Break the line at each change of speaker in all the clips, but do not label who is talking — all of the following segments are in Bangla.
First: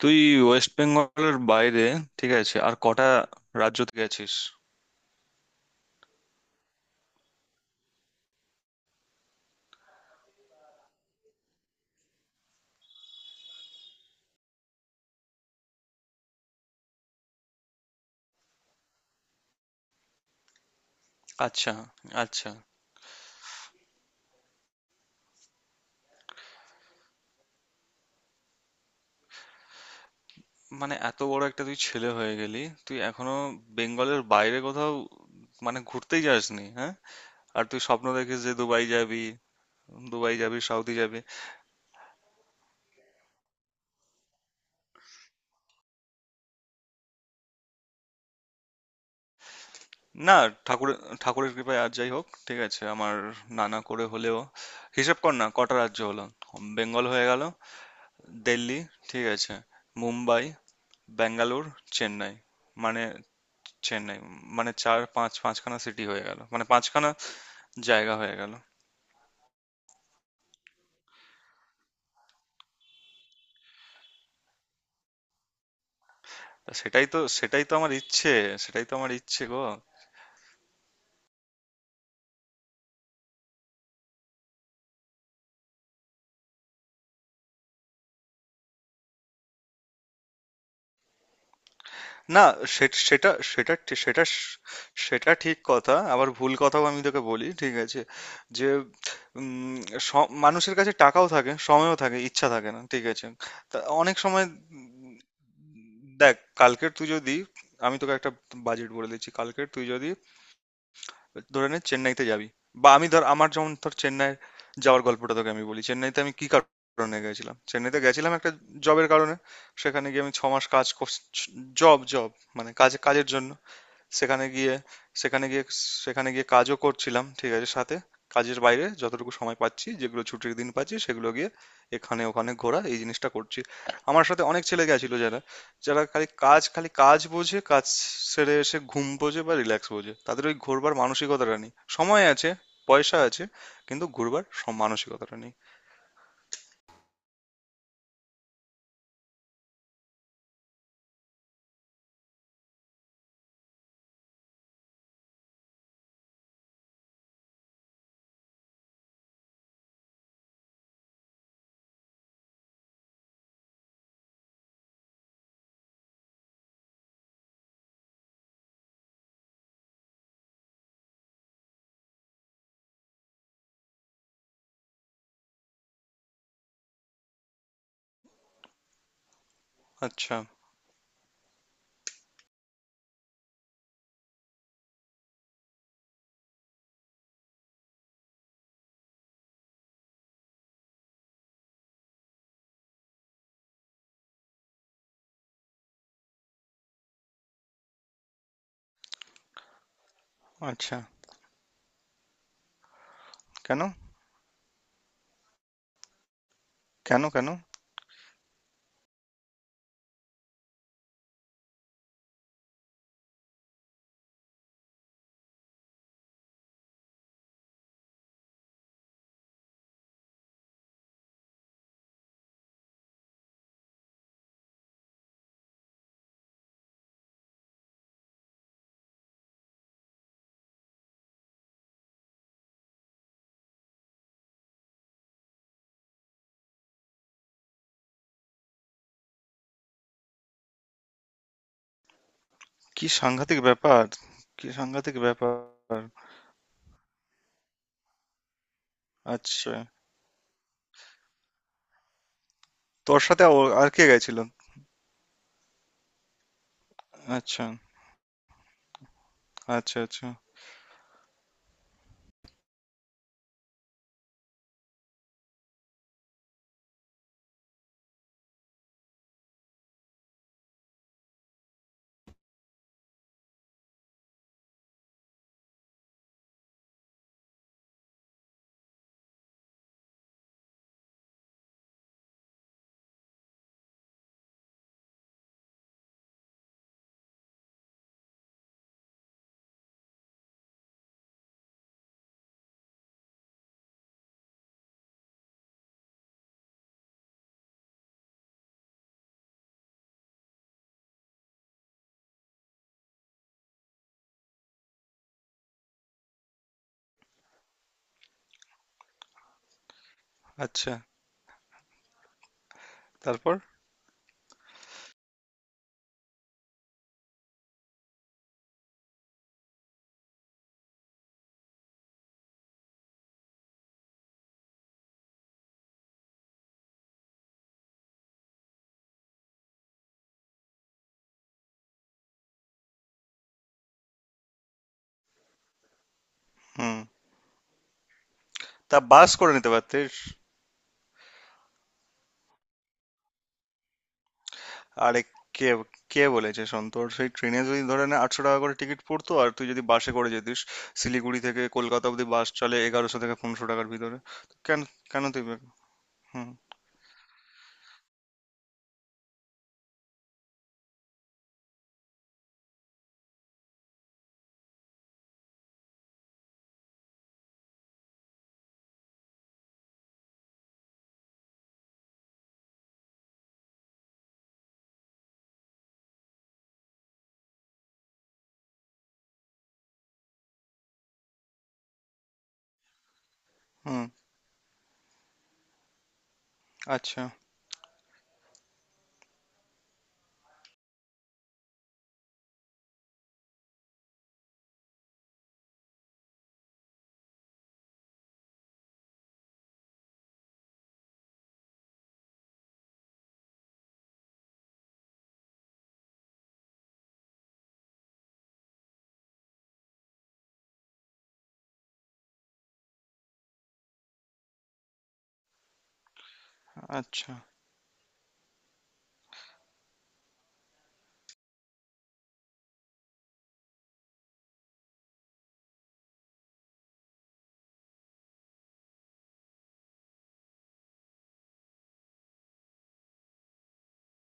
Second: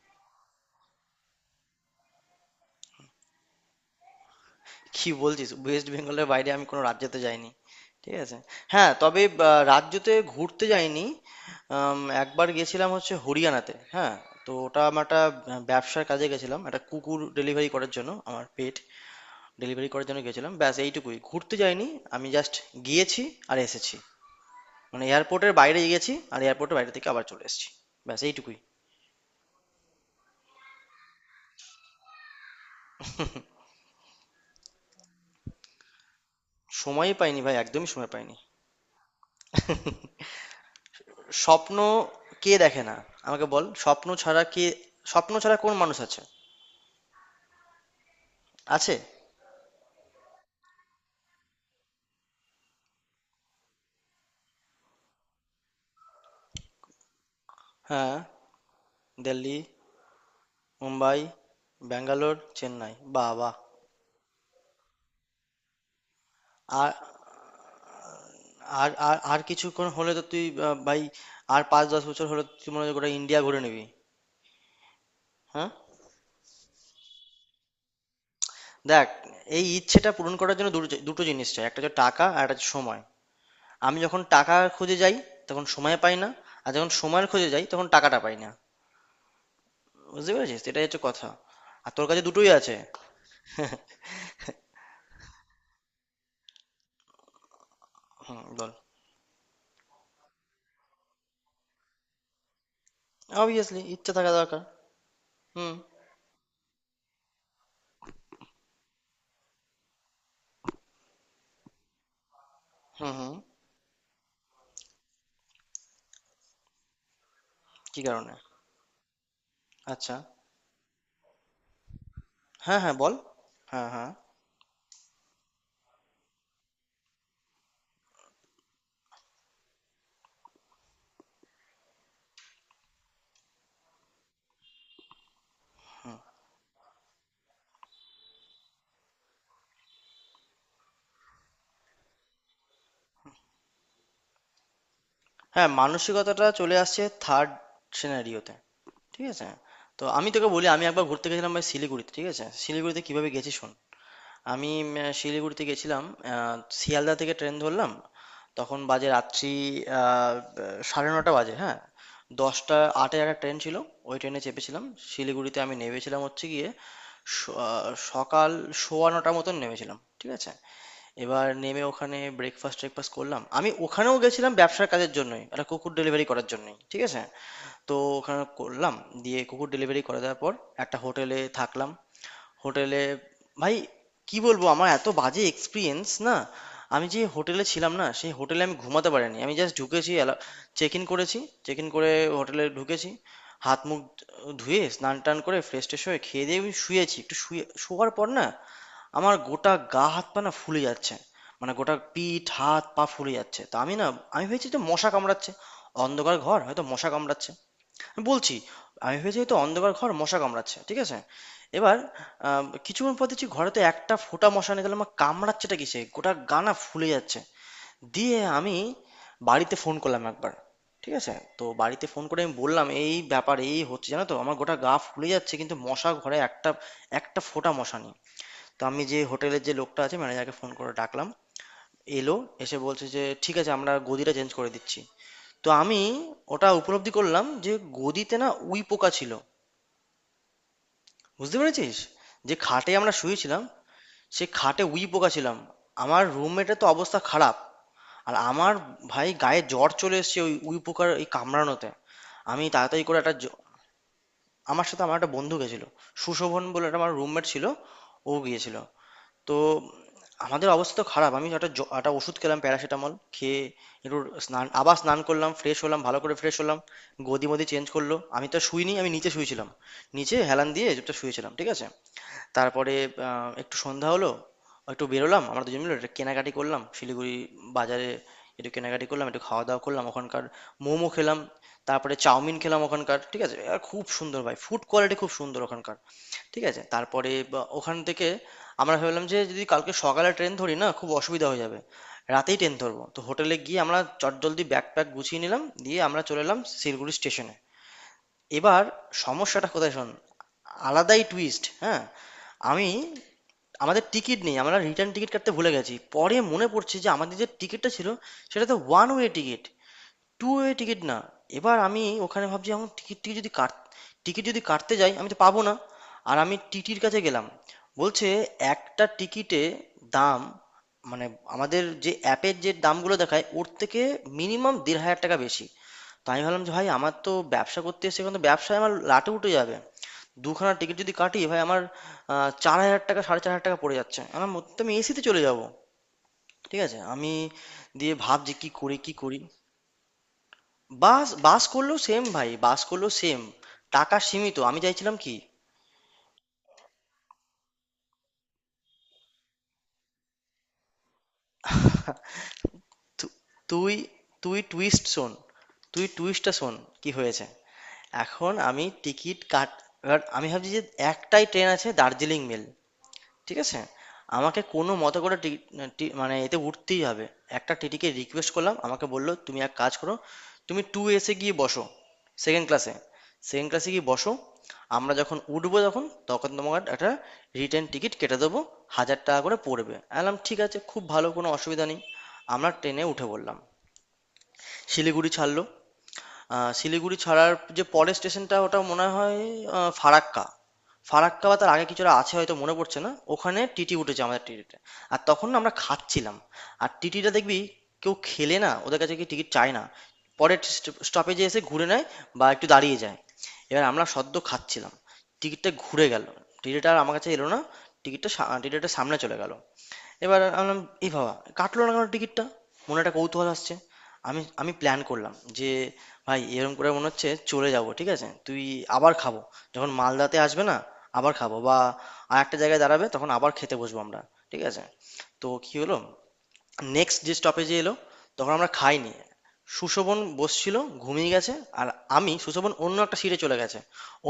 তুই ওয়েস্ট বেঙ্গলের বাইরে, ঠিক আছে, আর কটা রাজ্যতে গেছিস?
কি বলছিস? ওয়েস্ট বেঙ্গলের বাইরে আমি কোনো রাজ্যতে যাইনি। ঠিক আছে। হ্যাঁ, তবে রাজ্যতে ঘুরতে যাইনি। একবার গেছিলাম হচ্ছে হরিয়ানাতে, হ্যাঁ। তো ওটা আমার একটা, ব্যবসার কাজে গেছিলাম, একটা কুকুর ডেলিভারি করার জন্য, আমার পেট ডেলিভারি করার জন্য গেছিলাম, ব্যাস এইটুকুই, ঘুরতে
আচ্ছা।
যাইনি। আমি
আচ্ছা।
জাস্ট গিয়েছি আর এসেছি। মানে এয়ারপোর্টের বাইরে গেছি আর এয়ারপোর্টের বাইরে থেকে আবার চলে এসেছি, ব্যাস এইটুকুই।
মানে এত বড় একটা তুই ছেলে হয়ে গেলি, তুই এখনো বেঙ্গলের বাইরে কোথাও মানে ঘুরতেই যাসনি? হ্যাঁ।
সময়ই পাইনি ভাই,
আর তুই
একদমই
স্বপ্ন
সময় পাইনি।
দেখিস যে দুবাই যাবি, দুবাই যাবি, সাউদি যাবি।
স্বপ্ন কে দেখে না? আমাকে বল, স্বপ্ন ছাড়া কে, স্বপ্ন ছাড়া কোন মানুষ আছে? আছে।
না, ঠাকুরের ঠাকুরের কৃপায় আর যাই হোক, ঠিক আছে, আমার নানা করে হলেও হিসেব কর না কটা রাজ্য হলো। বেঙ্গল হয়ে গেল,
হ্যাঁ।
দিল্লি, ঠিক আছে,
দিল্লি।
মুম্বাই,
মুম্বাই।
ব্যাঙ্গালোর, চেন্নাই।
ব্যাঙ্গালোর, চেন্নাই,
মানে
বাহ বাহ।
চেন্নাই, মানে চার পাঁচ, পাঁচখানা সিটি হয়ে গেল, মানে
আর
পাঁচখানা জায়গা হয়ে গেল।
আর আর আর কিছুক্ষণ হলে তো তুই ভাই, আর পাঁচ দশ বছর হলে তো তুই মনে হয় গোটা ইন্ডিয়া ঘুরে নিবি। হ্যাঁ।
তা সেটাই তো আমার ইচ্ছে, সেটাই তো
দেখ,
আমার ইচ্ছে গো।
এই ইচ্ছেটা পূরণ করার জন্য দুটো দুটো জিনিস চাই, একটা হচ্ছে টাকা আর একটা হচ্ছে সময়। আমি যখন টাকা খুঁজে যাই তখন সময় পাই না, আর যখন সময় খুঁজে যাই তখন টাকাটা পাই না। বুঝতে পেরেছিস, এটাই হচ্ছে কথা। আর তোর কাছে
না,
দুটোই আছে।
সে- সেটা সেটা ঠি- সেটা স- সেটা ঠিক কথা আবার ভুল কথাও আমি তোকে বলি, ঠিক আছে,
হুম,
যে
বল।
উম, মানুষের কাছে টাকাও থাকে, সময়ও থাকে, ইচ্ছা থাকে না, ঠিক আছে। তা
অবভিয়াসলি ইচ্ছা
অনেক
থাকা
সময়
দরকার।
উম,
হুম,
দেখ, কালকের তুই যদি আমি তোকে একটা বাজেট বলে দিচ্ছি, কালকের তুই যদি ধরে নে চেন্নাইতে যাবি, বা আমি
হুম।
ধর,
হুম,
আমার যেমন ধর চেন্নাই যাওয়ার গল্পটা তোকে আমি বলি। চেন্নাইতে আমি কি কারণে গেছিলাম, চেন্নাইতে
কি কারণে?
গেছিলাম একটা জবের কারণে। সেখানে
আচ্ছা।
গিয়ে আমি 6 মাস কাজ, জব জব মানে
হ্যাঁ, হ্যাঁ,
কাজে,
বল।
কাজের জন্য।
হ্যাঁ, হ্যাঁ।
সেখানে গিয়ে সেখানে গিয়ে সেখানে গিয়ে কাজও করছিলাম, ঠিক আছে, সাথে কাজের বাইরে যতটুকু সময় পাচ্ছি, যেগুলো ছুটির দিন পাচ্ছি, সেগুলো গিয়ে এখানে ওখানে ঘোরা এই জিনিসটা করছি। আমার সাথে অনেক ছেলে গেছিল যারা যারা খালি কাজ, খালি কাজ বোঝে, কাজ সেরে এসে ঘুম বোঝে বা রিল্যাক্স বোঝে, তাদের ওই ঘোরবার মানসিকতাটা নেই। সময় আছে, পয়সা আছে, কিন্তু ঘুরবার মানসিকতাটা নেই।
হ্যাঁ, মানসিকতাটা চলে আসছে থার্ড সিনারিওতে। ঠিক আছে? তো আমি তোকে বলি, আমি একবার ঘুরতে গেছিলাম ভাই শিলিগুড়িতে। ঠিক আছে? শিলিগুড়িতে কিভাবে গেছি শোন। আমি শিলিগুড়িতে গেছিলাম। শিয়ালদা থেকে ট্রেন ধরলাম। তখন বাজে রাত্রি আহ, 9:30 বাজে, হ্যাঁ, দশটা আটে একটা ট্রেন ছিল, ওই ট্রেনে চেপেছিলাম। শিলিগুড়িতে আমি নেমেছিলাম হচ্ছে গিয়ে স- আহ, সকাল 9:15 মতন নেমেছিলাম। ঠিক আছে? এবার নেমে ওখানে ব্রেকফাস্ট ট্রেকফাস্ট করলাম। আমি ওখানেও গেছিলাম ব্যবসার কাজের জন্যই, একটা কুকুর ডেলিভারি করার জন্যই, ঠিক আছে? তো ওখানে করলাম, দিয়ে কুকুর ডেলিভারি করে
আচ্ছা।
দেওয়ার পর একটা হোটেলে থাকলাম। হোটেলে, ভাই কি বলবো, আমার এত বাজে এক্সপিরিয়েন্স না! আমি যে হোটেলে ছিলাম না, সেই হোটেলে আমি ঘুমাতে পারিনি। আমি জাস্ট ঢুকেছি, চেক ইন করেছি, চেক ইন করে হোটেলে ঢুকেছি, হাত মুখ ধুয়ে স্নান টান করে ফ্রেশ ট্রেশ হয়ে খেয়ে দিয়ে আমি শুয়েছি। একটু শুয়ে শোয়ার পর না, আমার গোটা গা হাত পা না ফুলে
আচ্ছা।
যাচ্ছে। মানে গোটা পিঠ হাত পা ফুলে যাচ্ছে। তা
কেন?
আমি না আমি ভেবেছি যে মশা কামড়াচ্ছে, অন্ধকার ঘর হয়তো মশা
কেন? কেন?
কামড়াচ্ছে। বলছি, আমি ভেবেছি হয়তো অন্ধকার ঘর মশা কামড়াচ্ছে, ঠিক আছে? এবার কিছুক্ষণ পর দেখছি ঘরে তো একটা ফোঁটা মশা নিয়ে গেলাম, আমার কামড়াচ্ছেটা কিসে, গোটা গা না ফুলে যাচ্ছে। দিয়ে আমি বাড়িতে ফোন করলাম একবার, ঠিক আছে? তো বাড়িতে ফোন করে আমি বললাম এই ব্যাপার এই হচ্ছে জানো তো, আমার গোটা গা ফুলে যাচ্ছে কিন্তু মশা ঘরে একটা একটা ফোঁটা মশা নেই। তো আমি যে হোটেলের যে লোকটা আছে, ম্যানেজারকে ফোন করে ডাকলাম। এলো, এসে বলছে যে ঠিক আছে আমরা গদিটা চেঞ্জ করে দিচ্ছি। তো আমি ওটা উপলব্ধি করলাম যে গদিতে না উই পোকা ছিল। বুঝতে পেরেছিস? যে খাটে
কি
আমরা
সাংঘাতিক
শুয়েছিলাম,
ব্যাপার!
সে
কি
খাটে উই
সাংঘাতিক
পোকা
ব্যাপার!
ছিলাম। আমার রুমমেটের তো অবস্থা খারাপ, আর আমার ভাই গায়ে
আচ্ছা।
জ্বর চলে এসেছে ওই উই পোকার এই কামড়ানোতে। আমি তাড়াতাড়ি করে
তোর
একটা
সাথে ও আর কে গেছিল?
আমার সাথে আমার একটা বন্ধু গেছিল, সুশোভন বলে, একটা আমার রুমমেট ছিল,
আচ্ছা।
ও গিয়েছিল। তো
আচ্ছা। আচ্ছা।
আমাদের অবস্থা তো খারাপ, আমি একটা একটা ওষুধ খেলাম, প্যারাসিটামল খেয়ে একটু স্নান, আবার স্নান করলাম, ফ্রেশ হলাম, ভালো করে ফ্রেশ হলাম। গদি মদি চেঞ্জ করলো, আমি তো শুইনি, আমি নিচে শুয়েছিলাম, নিচে হেলান দিয়ে চুপচাপ শুয়েছিলাম, ঠিক আছে? তারপরে একটু সন্ধ্যা হলো, একটু বেরোলাম আমরা দুজন মিলে, একটু কেনাকাটি করলাম শিলিগুড়ি বাজারে, একটু কেনাকাটি করলাম, একটু খাওয়া দাওয়া করলাম। ওখানকার মোমো খেলাম, তারপরে চাউমিন খেলাম ওখানকার, ঠিক আছে? আর খুব সুন্দর ভাই, ফুড কোয়ালিটি খুব সুন্দর ওখানকার, ঠিক আছে? তারপরে বা ওখান থেকে আমরা ভাবলাম যে যদি কালকে সকালে ট্রেন ধরি না, খুব অসুবিধা হয়ে যাবে, রাতেই ট্রেন ধরবো। তো হোটেলে গিয়ে আমরা চটজলদি ব্যাগ প্যাক গুছিয়ে নিলাম, দিয়ে আমরা চলে এলাম শিলিগুড়ি স্টেশনে। এবার সমস্যাটা কোথায় শোন, আলাদাই টুইস্ট, হ্যাঁ। আমি, আমাদের টিকিট নেই, আমরা রিটার্ন টিকিট কাটতে ভুলে গেছি, পরে মনে পড়ছে যে আমাদের যে টিকিটটা ছিল সেটা তো one way ticket, two way
আচ্ছা।
টিকিট না। এবার আমি ওখানে ভাবছি এখন টিকিট টিকিট যদি
তারপর?
কাট টিকিট যদি কাটতে যাই আমি তো পাবো না। আর আমি টিটির কাছে গেলাম, বলছে একটা টিকিটে দাম, মানে আমাদের যে অ্যাপের যে দামগুলো দেখায় ওর থেকে মিনিমাম 1,500 টাকা বেশি। তো আমি ভাবলাম যে ভাই আমার তো ব্যবসা করতে এসে এখন তো ব্যবসায় আমার লাটে উঠে যাবে, দুখানা টিকিট যদি কাটি ভাই আমার 4,000 টাকা, 4,500 টাকা পড়ে যাচ্ছে, আমার মধ্যে আমি এসিতে চলে যাব, ঠিক
হুম।
আছে? আমি দিয়ে ভাবছি কি করি
তা
কি
বাস
করি।
করে নিতে পারতিস।
বাস বাস করলেও সেম ভাই, বাস করলেও সেম, টাকা সীমিত, আমি চাইছিলাম
আরে,
কি,
কে কে বলেছে, শোন, তোর সেই ট্রেনে যদি ধরে নে 800 টাকা করে টিকিট পড়তো, আর তুই যদি বাসে করে যেতিস, শিলিগুড়ি থেকে কলকাতা অবধি বাস চলে 1100
তু-
থেকে 1500 টাকার
তুই
ভিতরে। তো
তুই
কেন?
টুইস্ট
কেন
শোন,
তুই বে-
তুই
হুম।
টুইস্টটা শোন। কি হয়েছে, এখন আমি টিকিট কাট, এবার আমি ভাবছি যে একটাই ট্রেন আছে, দার্জিলিং মেল, ঠিক আছে? আমাকে কোনো মতে করে টি- টি- মানে এতে উঠতেই হবে। একটা টিটিকে রিকোয়েস্ট করলাম, আমাকে বললো তুমি এক কাজ করো, তুমি টু এসে গিয়ে বসো, সেকেন্ড ক্লাসে, সেকেন্ড ক্লাসে গিয়ে বসো, আমরা যখন উঠবো তখন, তখন তোমাকে একটা রিটার্ন টিকিট কেটে দেবো, 1,000 টাকা করে পড়বে। আমি বললাম ঠিক আছে, খুব ভালো, কোনো অসুবিধা নেই। আমরা ট্রেনে উঠে পড়লাম।
হুম।
শিলিগুড়ি ছাড়লো। শিলিগুড়ি
আচ্ছা।
ছাড়ার যে পরের স্টেশনটা, ওটা মনে হয় ফারাক্কা। ফারাক্কা বা তার আগে কিছুটা আছে হয়তো, মনে পড়ছে না। ওখানে টিটি উঠেছে, আমাদের টিটিতে। আর তখন না আমরা খাচ্ছিলাম। আর টিটিটা দেখবি, কেউ খেলে না ওদের কাছে গিয়ে টিকিট চায় না, পরের স্টপেজে এসে ঘুরে নেয় বা একটু দাঁড়িয়ে যায়। এবার আমরা সদ্য খাচ্ছিলাম, টিকিটটা ঘুরে গেল, টিটিটা আর আমার কাছে এলো না, টিকিটটা সা টিটিটা সামনে চলে গেল। এবার আমি বললাম এ বাবা, কাটলো না কেন টিকিটটা! মনে একটা কৌতূহল আসছে। আমি আমি প্ল্যান করলাম যে ভাই এরকম করে মনে হচ্ছে
আচ্ছা।
চলে যাব, ঠিক আছে? তুই আবার খাবো যখন মালদাতে আসবে না, আবার খাবো, বা আর একটা জায়গায় দাঁড়াবে তখন আবার খেতে বসবো আমরা, ঠিক আছে? তো কি হলো, নেক্সট যে স্টপেজে এলো তখন আমরা খাইনি, সুশোভন বসছিল, ঘুমিয়ে গেছে। আর আমি, সুশোভন অন্য একটা সিটে চলে গেছে,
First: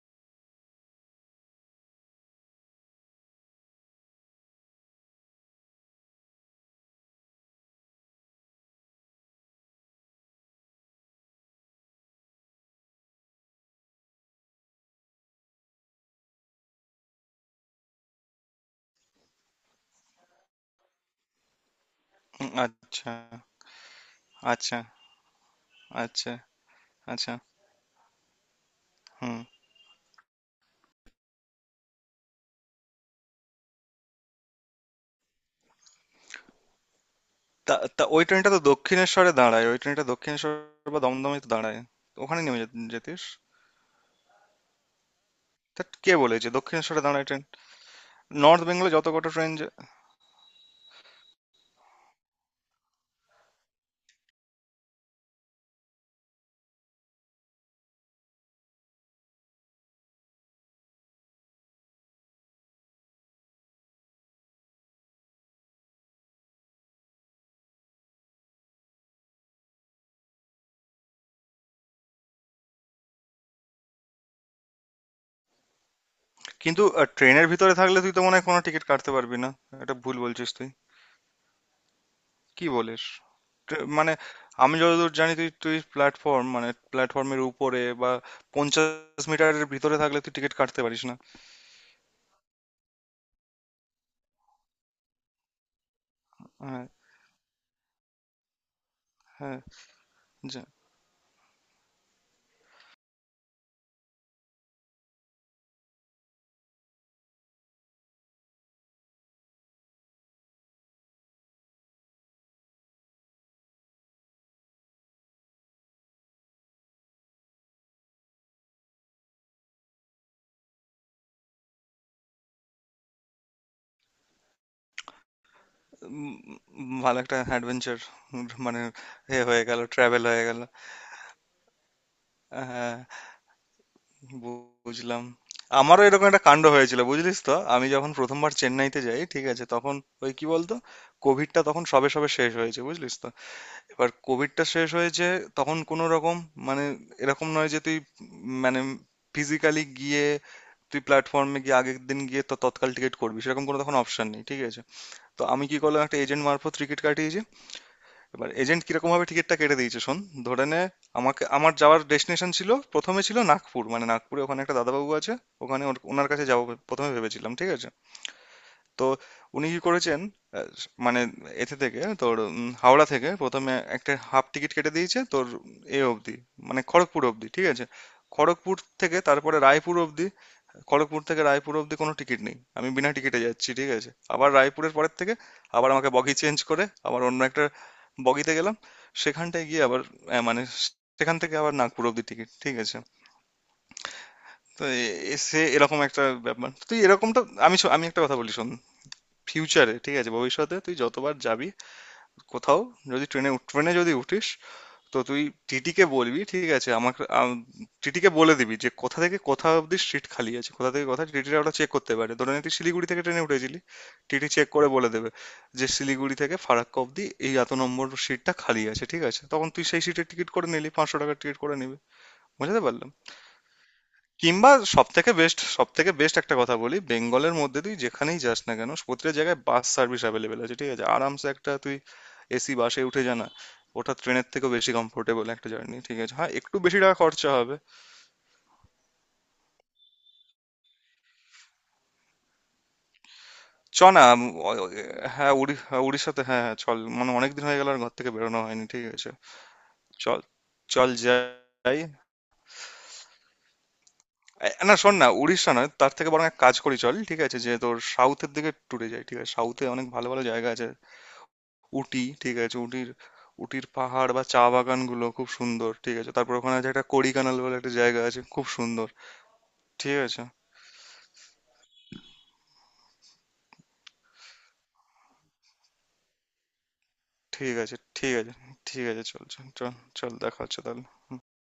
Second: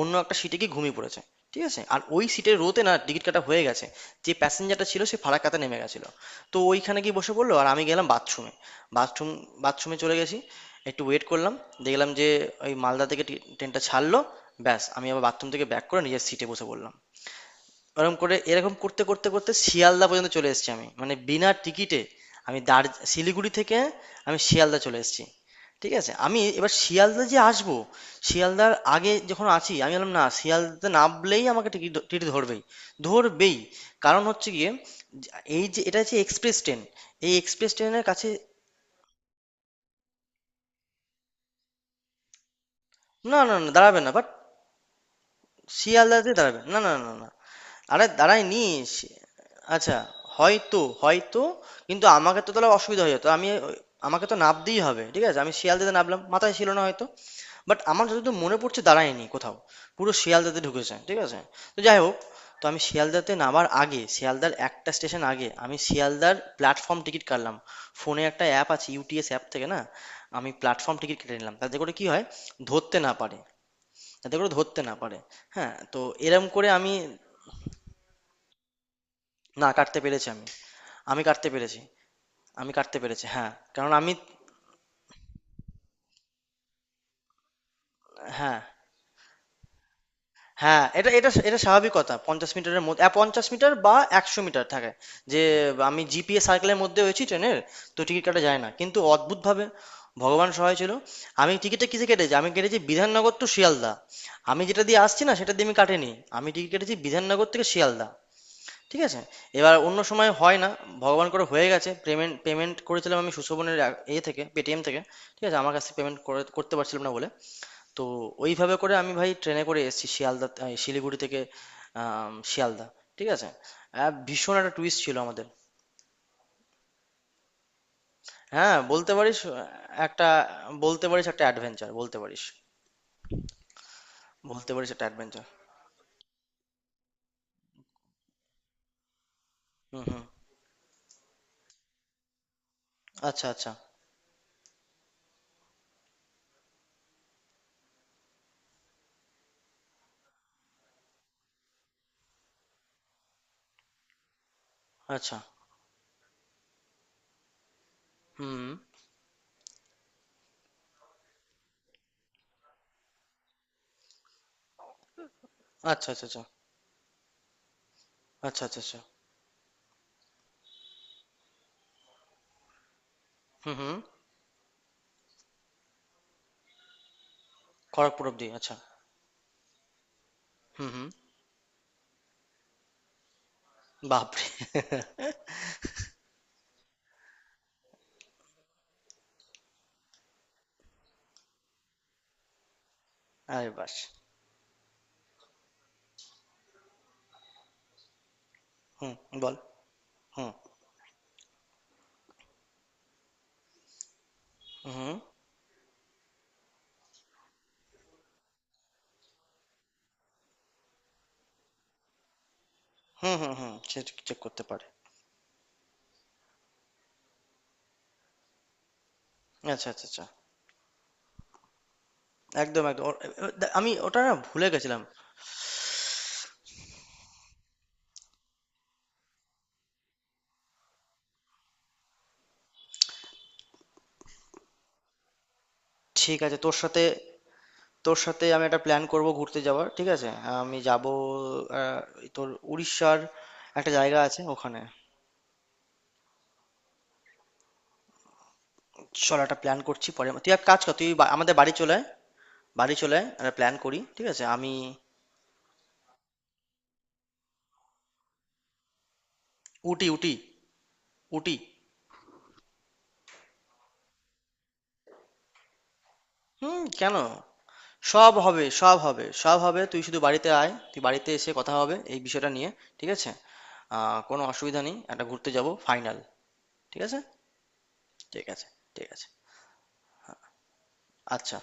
অন্য একটা সিটে গিয়ে ঘুমিয়ে পড়েছে, ঠিক আছে? আর ওই সিটের রোতে না টিকিট কাটা হয়ে গেছে, যে প্যাসেঞ্জারটা ছিল সে ফারাক্কাতে নেমে গেছিলো। তো ওইখানে গিয়ে বসে পড়লো, আর আমি গেলাম বাথরুমে। বাথরুম বাথরুমে চলে গেছি, একটু ওয়েট করলাম, দেখলাম যে ওই মালদা থেকে ট্রেনটা ছাড়লো, ব্যাস আমি আবার বাথরুম থেকে ব্যাক করে নিজের সিটে বসে পড়লাম। ওরকম করে, এরকম করতে করতে করতে শিয়ালদা পর্যন্ত চলে এসেছি আমি, মানে বিনা টিকিটে।
হুম,
আমি
আচ্ছা।
শিলিগুড়ি থেকে আমি
আচ্ছা।
শিয়ালদা চলে এসেছি, ঠিক আছে?
আচ্ছা।
আমি এবার শিয়ালদা
আচ্ছা।
যে আসবো, শিয়ালদার আগে
হুম।
যখন আছি আমি বললাম না, শিয়ালদাতে নামলেই আমাকে টিকিট, টিকিট ধরবেই ধরবেই, কারণ হচ্ছে গিয়ে, এই যে এটা হচ্ছে এক্সপ্রেস ট্রেন, এই এক্সপ্রেস
তা
ট্রেনের
তা ওই
কাছে,
ট্রেনটা তো দক্ষিণেশ্বরে দাঁড়ায়, ওই ট্রেনটা দক্ষিণেশ্বর বা দমদমে তো দাঁড়ায়, ওখানে নেমে যেতিস।
না না না দাঁড়াবে না বাট,
তা কে
শিয়ালদাতে
বলেছে
দাঁড়াবে না, না
দক্ষিণেশ্বরে
না
দাঁড়ায়
না।
ট্রেন?
আরে দাঁড়ায়নি।
নর্থ বেঙ্গলে যত
শি-
কটা ট্রেন।
আচ্ছা, হয়তো হয়তো, কিন্তু আমাকে তো তাহলে অসুবিধা হয়ে যেত। আমাকে তো নামতেই হবে, ঠিক আছে? আমি শিয়ালদাতে নামলাম, মাথায় ছিল না হয়তো, বাট আমার যতদূর মনে পড়ছে দাঁড়ায়নি কোথাও, পুরো শিয়ালদাতে ঢুকেছে, ঠিক আছে? তো যাই হোক, তো আমি শিয়ালদাতে নামার আগে, শিয়ালদার একটা স্টেশন আগে আমি শিয়ালদার প্ল্যাটফর্ম টিকিট কাটলাম। ফোনে একটা অ্যাপ আছে, ইউটিএস অ্যাপ থেকে না, আমি প্ল্যাটফর্ম টিকিট কেটে নিলাম, তাতে করে কি হয়, ধরতে না পারে, যাতে করে ধরতে না পারে। হ্যাঁ, তো এরম করে
কিন্তু
আমি,
ট্রেনের ভিতরে থাকলে তুই তো মনে হয় কোনো টিকিট কাটতে পারবি না।
না
এটা
কাটতে
ভুল
পেরেছি আমি,
বলছিস তুই,
আমি কাটতে পেরেছি,
কি
আমি কাটতে
বলিস?
পেরেছি হ্যাঁ, কারণ আমি,
মানে, আমি যতদূর জানি, তুই তুই প্ল্যাটফর্ম মানে প্ল্যাটফর্মের উপরে বা
হ্যাঁ
50 মিটারের ভিতরে থাকলে তুই টিকিট কাটতে
হ্যাঁ
পারিস
এটা,
না।
এটা স্বাভাবিক কথা, 50 মিটারের মধ্যে 50 মিটার বা 100 মিটার থাকে, যে আমি জিপিএ সার্কেলের
হ্যাঁ।
মধ্যে হয়েছি ট্রেনের, তো টিকিট কাটা যায় না। কিন্তু
হ্যাঁ।
অদ্ভুতভাবে ভগবান
যা-
সহায় ছিল। আমি টিকিটটা কিসে কেটেছি, আমি কেটেছি বিধাননগর টু শিয়ালদা। আমি যেটা দিয়ে আসছি না সেটা দিয়ে আমি কাটিনি, আমি টিকিট কেটেছি বিধাননগর থেকে শিয়ালদা, ঠিক আছে? এবার অন্য সময় হয় না, ভগবান করে হয়ে গেছে। পেমেন্ট পেমেন্ট করেছিলাম আমি সুশোভনের ইয়ে থেকে, পেটিএম থেকে, ঠিক আছে? আমার কাছ থেকে পেমেন্ট করে করতে পারছিলাম না বলে। তো ওইভাবে করে আমি ভাই ট্রেনে করে এসেছি শিয়ালদা, শিলিগুড়ি থেকে শিয়ালদা, ঠিক আছে? ভীষণ একটা টুইস্ট ছিল আমাদের।
উম, ভালো একটা অ্যাডভেঞ্চার।
হ্যাঁ,
মানে
বলতে পারিস
এ হয়ে গেল, ট্রাভেল
একটা,
হয়ে গেল।
বলতে পারিস একটা অ্যাডভেঞ্চার, বলতে পারিস।
হ্যাঁ।
বলতে পারিস একটা
বুঝলাম।
অ্যাডভেঞ্চার।
আমারও এরকম একটা কাণ্ড হয়েছিল, বুঝলিস তো? আমি যখন প্রথমবার চেন্নাইতে যাই, ঠিক আছে, তখন
হুম, হুম।
ওই কি বলতো, কোভিডটা তখন সবে সবে শেষ হয়েছে, বুঝলিস তো।
আচ্ছা, আচ্ছা,
এবার কোভিডটা শেষ হয়েছে, তখন কোনো রকম মানে এরকম নয় যে তুই মানে ফিজিক্যালি গিয়ে, তুই প্ল্যাটফর্মে গিয়ে আগের দিন গিয়ে তো তৎকাল টিকিট করবি, সেরকম কোনো তখন অপশন নেই, ঠিক আছে।
আচ্ছা।
তো আমি কি করলাম, একটা এজেন্ট মারফত টিকিট কাটিয়েছি। এবার
হুম।
এজেন্ট কিরকম ভাবে টিকিটটা কেটে দিয়েছে শোন। ধরে নে, আমাকে আমার যাওয়ার ডেস্টিনেশন ছিল প্রথমে, ছিল নাগপুর, মানে নাগপুরে ওখানে একটা দাদাবাবু আছে, ওখানে
আচ্ছা, আচ্ছা,
ওনার
আচ্ছা।
কাছে যাবো প্রথমে ভেবেছিলাম, ঠিক আছে।
আচ্ছা, আচ্ছা, আচ্ছা।
তো উনি কি করেছেন, আহ, মানে এতে থেকে তোর, হাওড়া থেকে প্রথমে
হুম, হুম।
একটা হাফ টিকিট কেটে দিয়েছে তোর এ অবধি, মানে খড়গপুর অবধি, ঠিক আছে।
খড়গপুর অব্দি। আচ্ছা।
খড়গপুর থেকে তারপরে রায়পুর অবধি।
হুম, হুম।
খড়গপুর থেকে রায়পুর অব্দি কোনো টিকিট নেই, আমি বিনা টিকিটে যাচ্ছি, ঠিক আছে।
বাপরে।
আবার রায়পুরের পরের থেকে আবার আমাকে বগি চেঞ্জ করে আবার অন্য একটা বগিতে গেলাম, সেখানটায় গিয়ে আবার মানে সেখান থেকে আবার নাগপুর অব্দি টিকিট, ঠিক আছে।
আরে বাস।
তো সে এরকম একটা ব্যাপার, তুই এরকমটা, আমি একটা কথা বলি শোন।
হুম, বল।
ফিউচারে, ঠিক আছে,
হুম,
ভবিষ্যতে তুই যতবার যাবি কোথাও, যদি ট্রেনে ট্রেনে যদি উঠিস,
হুম,
তো তুই টিটিকে বলবি, ঠিক আছে, আমাকে টিটিকে বলে দিবি যে কোথা থেকে কোথা অব্দি সিট খালি আছে, কোথা থেকে কোথা টিটিরা ওটা চেক করতে পারে। ধরে নে তুই শিলিগুড়ি থেকে
হুম,
ট্রেনে
হুম, হুম,
উঠেছিলি,
সেটা চেক
টিটি
করতে
চেক
পারে।
করে বলে দেবে যে শিলিগুড়ি থেকে ফারাক্কা অব্দি এই এত নম্বর সিটটা খালি আছে, ঠিক আছে, তখন তুই
আচ্ছা,
সেই
আচ্ছা, আচ্ছা।
সিটের টিকিট করে নিলি, 500 টাকার টিকিট করে নিবি। বুঝতে
একদম, একদম,
পারলাম।
আমি ওটা না ভুলে
কিংবা
গেছিলাম।
সবথেকে বেস্ট, সবথেকে বেস্ট একটা কথা বলি, বেঙ্গলের মধ্যে তুই যেখানেই যাস না কেন, প্রতিটা জায়গায় বাস সার্ভিস অ্যাভেলেবেল আছে, ঠিক আছে, আরামসে একটা তুই এসি বাসে উঠে যা না, ওটা ট্রেনের থেকেও বেশি কমফোর্টেবল একটা জার্নি, ঠিক আছে,
ঠিক
হ্যাঁ
আছে, তোর
একটু বেশি
সাথে
টাকা খরচা হবে।
তোর সাথে আমি একটা প্ল্যান করব ঘুরতে যাওয়ার, ঠিক আছে? আমি যাব তোর উড়িষ্যার, একটা
চ
জায়গা
না,
আছে
অ-
ওখানে।
অ- হ্যাঁ হ্যাঁ, উড়িষ্যাতে, হ্যাঁ। হ্যাঁ। চল, মানে অনেকদিন হয়ে গেল আর ঘর থেকে বেরোনো হয়নি, ঠিক আছে।
চল একটা প্ল্যান করছি পরে,
চল,
তুই এক কাজ কর, তুই
চল
আমাদের বাড়ি চলে
যাই।
আয়, বাড়ি চলে আয়, একটা প্ল্যান করি, ঠিক আছে?
এ,
আমি
না শোন না, উড়িষ্যা নয়, তার থেকে বরং এক কাজ করি চল, ঠিক আছে, যে তোর সাউথের দিকে ট্যুরে যাই, ঠিক আছে, সাউথে
উটি,
অনেক ভালো
উটি,
ভালো জায়গা আছে।
উটি।
উটি, ঠিক আছে, উটির উটির পাহাড় বা চা বাগানগুলো খুব সুন্দর, ঠিক আছে, তারপর ওখানে
হুম
আছে একটা
কেন,
কোড়িকানাল বলে একটা জায়গা
সব
আছে, খুব
হবে, সব
সুন্দর।
হবে, সব হবে, তুই
ঠিক
শুধু
আছে।
বাড়িতে আয়, তুই বাড়িতে এসে কথা হবে এই বিষয়টা নিয়ে, ঠিক আছে? কোনো অসুবিধা নেই, একটা ঘুরতে যাব, ফাইনাল, ঠিক আছে?
ঠিক আছে। ঠিক
ঠিক
আছে।
আছে,
ঠিক
ঠিক
আছে।
আছে।
চল, চল, চল, চল। দেখা হচ্ছে তাহলে।
আচ্ছা।